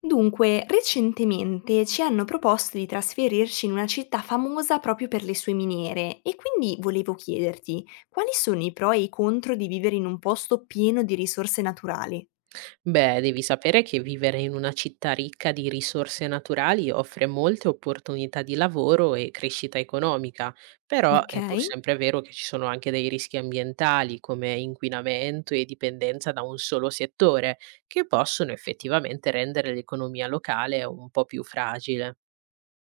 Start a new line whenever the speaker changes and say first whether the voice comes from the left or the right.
left: Dunque, recentemente ci hanno proposto di trasferirci in una città famosa proprio per le sue miniere e quindi volevo chiederti quali sono i pro e i contro di vivere in un posto pieno di risorse naturali?
right: Beh, devi sapere che vivere in una città ricca di risorse naturali offre molte opportunità di lavoro e crescita economica, però
left: Ok,
right: è pur sempre vero che ci sono anche dei rischi ambientali come inquinamento e dipendenza da un solo settore, che possono effettivamente rendere l'economia locale un po' più fragile.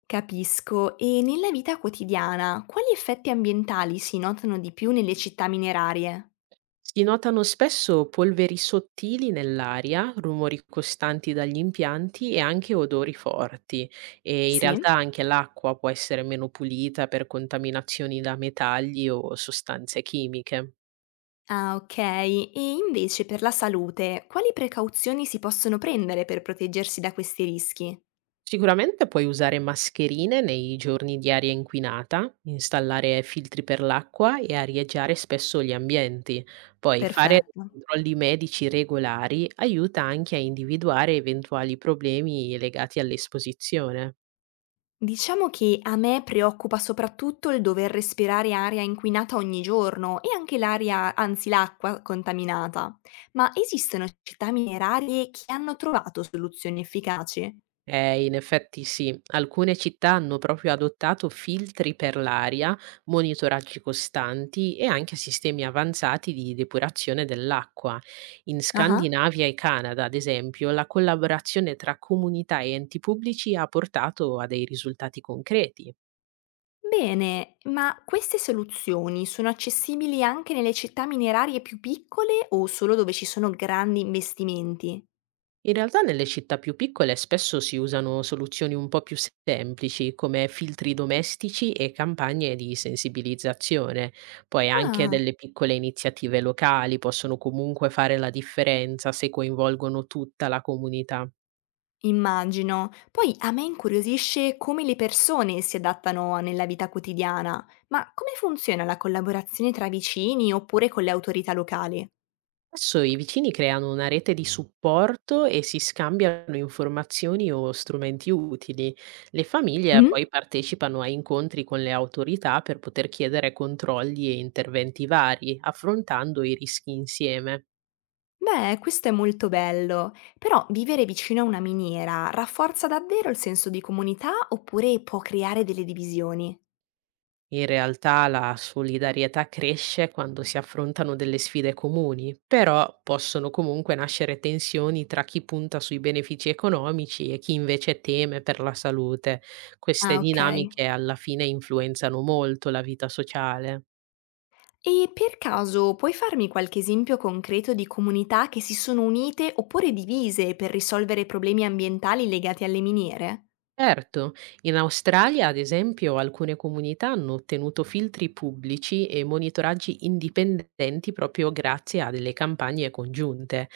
left: capisco. E nella vita quotidiana, quali effetti ambientali si notano di più nelle città minerarie?
right: Si notano spesso polveri sottili nell'aria, rumori costanti dagli impianti e anche odori forti. E in realtà
left: Sì?
right: anche l'acqua può essere meno pulita per contaminazioni da metalli o sostanze chimiche.
left: Ah, ok. E invece per la salute, quali precauzioni si possono prendere per proteggersi da questi rischi?
right: Sicuramente puoi usare mascherine nei giorni di aria inquinata, installare filtri per l'acqua e arieggiare spesso gli ambienti. Poi fare
left: Perfetto.
right: controlli medici regolari aiuta anche a individuare eventuali problemi legati all'esposizione.
left: Diciamo che a me preoccupa soprattutto il dover respirare aria inquinata ogni giorno e anche l'aria, anzi l'acqua contaminata. Ma esistono città minerarie che hanno trovato soluzioni efficaci?
right: In effetti sì, alcune città hanno proprio adottato filtri per l'aria, monitoraggi costanti e anche sistemi avanzati di depurazione dell'acqua. In
left: Ah,
right: Scandinavia e Canada, ad esempio, la collaborazione tra comunità e enti pubblici ha portato a dei risultati concreti.
left: bene, ma queste soluzioni sono accessibili anche nelle città minerarie più piccole o solo dove ci sono grandi investimenti?
right: In realtà nelle città più piccole spesso si usano soluzioni un po' più semplici, come filtri domestici e campagne di sensibilizzazione. Poi anche
left: Ah.
right: delle piccole iniziative locali possono comunque fare la differenza se coinvolgono tutta la comunità.
left: Immagino. Poi a me incuriosisce come le persone si adattano nella vita quotidiana, ma come funziona la collaborazione tra vicini oppure con le autorità locali?
right: Adesso i vicini creano una rete di supporto e si scambiano informazioni o strumenti utili. Le famiglie
left: Mm?
right: poi partecipano a incontri con le autorità per poter chiedere controlli e interventi vari, affrontando i rischi insieme.
left: Beh, questo è molto bello, però vivere vicino a una miniera rafforza davvero il senso di comunità oppure può creare delle divisioni?
right: In realtà la solidarietà cresce quando si affrontano delle sfide comuni, però possono comunque nascere tensioni tra chi punta sui benefici economici e chi invece teme per la salute. Queste
left: Ah, ok.
right: dinamiche alla fine influenzano molto la vita sociale.
left: E per caso puoi farmi qualche esempio concreto di comunità che si sono unite oppure divise per risolvere problemi ambientali legati alle miniere?
right: Certo, in Australia, ad esempio, alcune comunità hanno ottenuto filtri pubblici e monitoraggi indipendenti proprio grazie a delle campagne congiunte.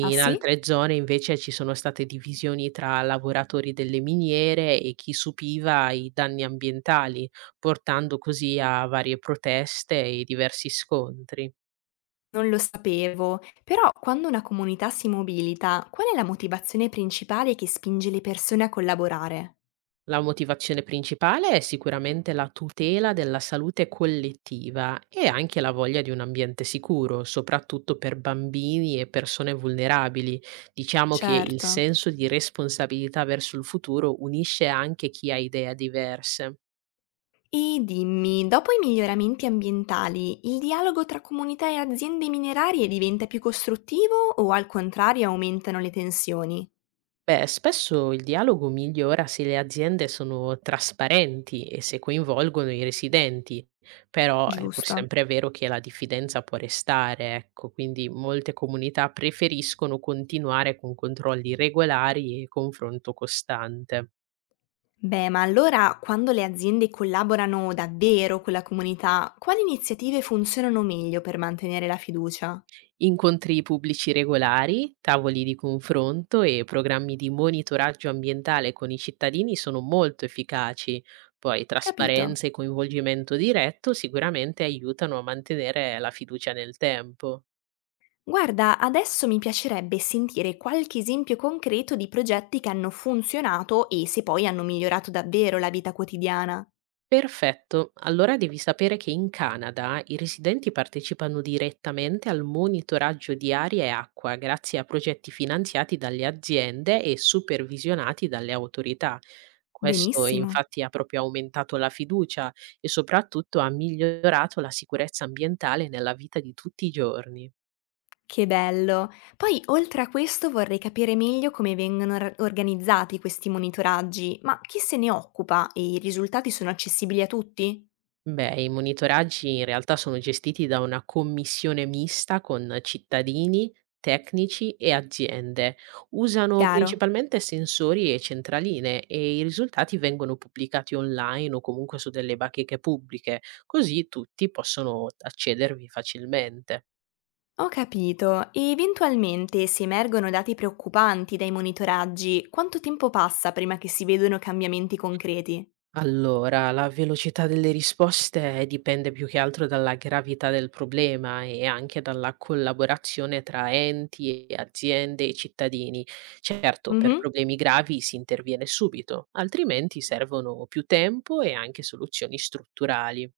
left: Ah sì?
right: altre zone invece ci sono state divisioni tra lavoratori delle miniere e chi subiva i danni ambientali, portando così a varie proteste e diversi scontri.
left: Non lo sapevo, però quando una comunità si mobilita, qual è la motivazione principale che spinge le persone a collaborare?
right: La motivazione principale è sicuramente la tutela della salute collettiva e anche la voglia di un ambiente sicuro, soprattutto per bambini e persone vulnerabili. Diciamo che il
left: Certo.
right: senso di responsabilità verso il futuro unisce anche chi ha idee diverse.
left: E dimmi, dopo i miglioramenti ambientali, il dialogo tra comunità e aziende minerarie diventa più costruttivo o al contrario aumentano le tensioni?
right: Beh, spesso il dialogo migliora se le aziende sono trasparenti e se coinvolgono i residenti, però è pur
left: Giusto.
right: sempre vero che la diffidenza può restare, ecco, quindi molte comunità preferiscono continuare con controlli regolari e confronto costante.
left: Beh, ma allora quando le aziende collaborano davvero con la comunità, quali iniziative funzionano meglio per mantenere la fiducia?
right: Incontri pubblici regolari, tavoli di confronto e programmi di monitoraggio ambientale con i cittadini sono molto efficaci. Poi
left: Capito.
right: trasparenza e coinvolgimento diretto sicuramente aiutano a mantenere la fiducia nel tempo.
left: Guarda, adesso mi piacerebbe sentire qualche esempio concreto di progetti che hanno funzionato e se poi hanno migliorato davvero la vita quotidiana.
right: Perfetto, allora devi sapere che in Canada i residenti partecipano direttamente al monitoraggio di aria e acqua grazie a progetti finanziati dalle aziende e supervisionati dalle autorità. Questo
left: Benissimo.
right: infatti ha proprio aumentato la fiducia e soprattutto ha migliorato la sicurezza ambientale nella vita di tutti i giorni.
left: Che bello. Poi, oltre a questo, vorrei capire meglio come vengono organizzati questi monitoraggi, ma chi se ne occupa e i risultati sono accessibili a tutti?
right: Beh, i monitoraggi in realtà sono gestiti da una commissione mista con cittadini, tecnici e aziende. Usano
left: Chiaro.
right: principalmente sensori e centraline e i risultati vengono pubblicati online o comunque su delle bacheche pubbliche, così tutti possono accedervi facilmente.
left: Ho capito. E eventualmente, se emergono dati preoccupanti dai monitoraggi, quanto tempo passa prima che si vedano cambiamenti concreti?
right: Allora, la velocità delle risposte dipende più che altro dalla gravità del problema e anche dalla collaborazione tra enti, e aziende e cittadini. Certo, per
left: Mhm.
right: problemi gravi si interviene subito, altrimenti servono più tempo e anche soluzioni strutturali.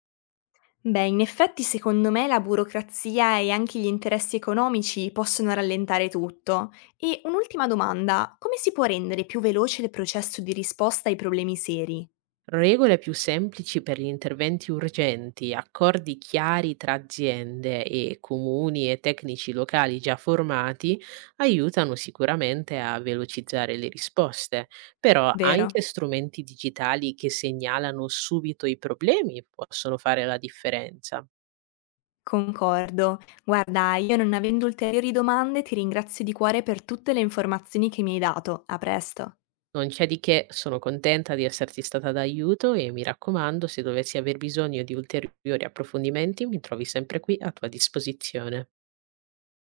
left: Beh, in effetti secondo me la burocrazia e anche gli interessi economici possono rallentare tutto. E un'ultima domanda, come si può rendere più veloce il processo di risposta ai problemi seri?
right: Regole più semplici per gli interventi urgenti, accordi chiari tra aziende e comuni e tecnici locali già formati aiutano sicuramente a velocizzare le risposte, però
left: Vero?
right: anche strumenti digitali che segnalano subito i problemi possono fare la differenza.
left: Concordo. Guarda, io non avendo ulteriori domande ti ringrazio di cuore per tutte le informazioni che mi hai dato. A presto.
right: Non c'è di che, sono contenta di esserti stata d'aiuto e mi raccomando, se dovessi aver bisogno di ulteriori approfondimenti, mi trovi sempre qui a tua disposizione.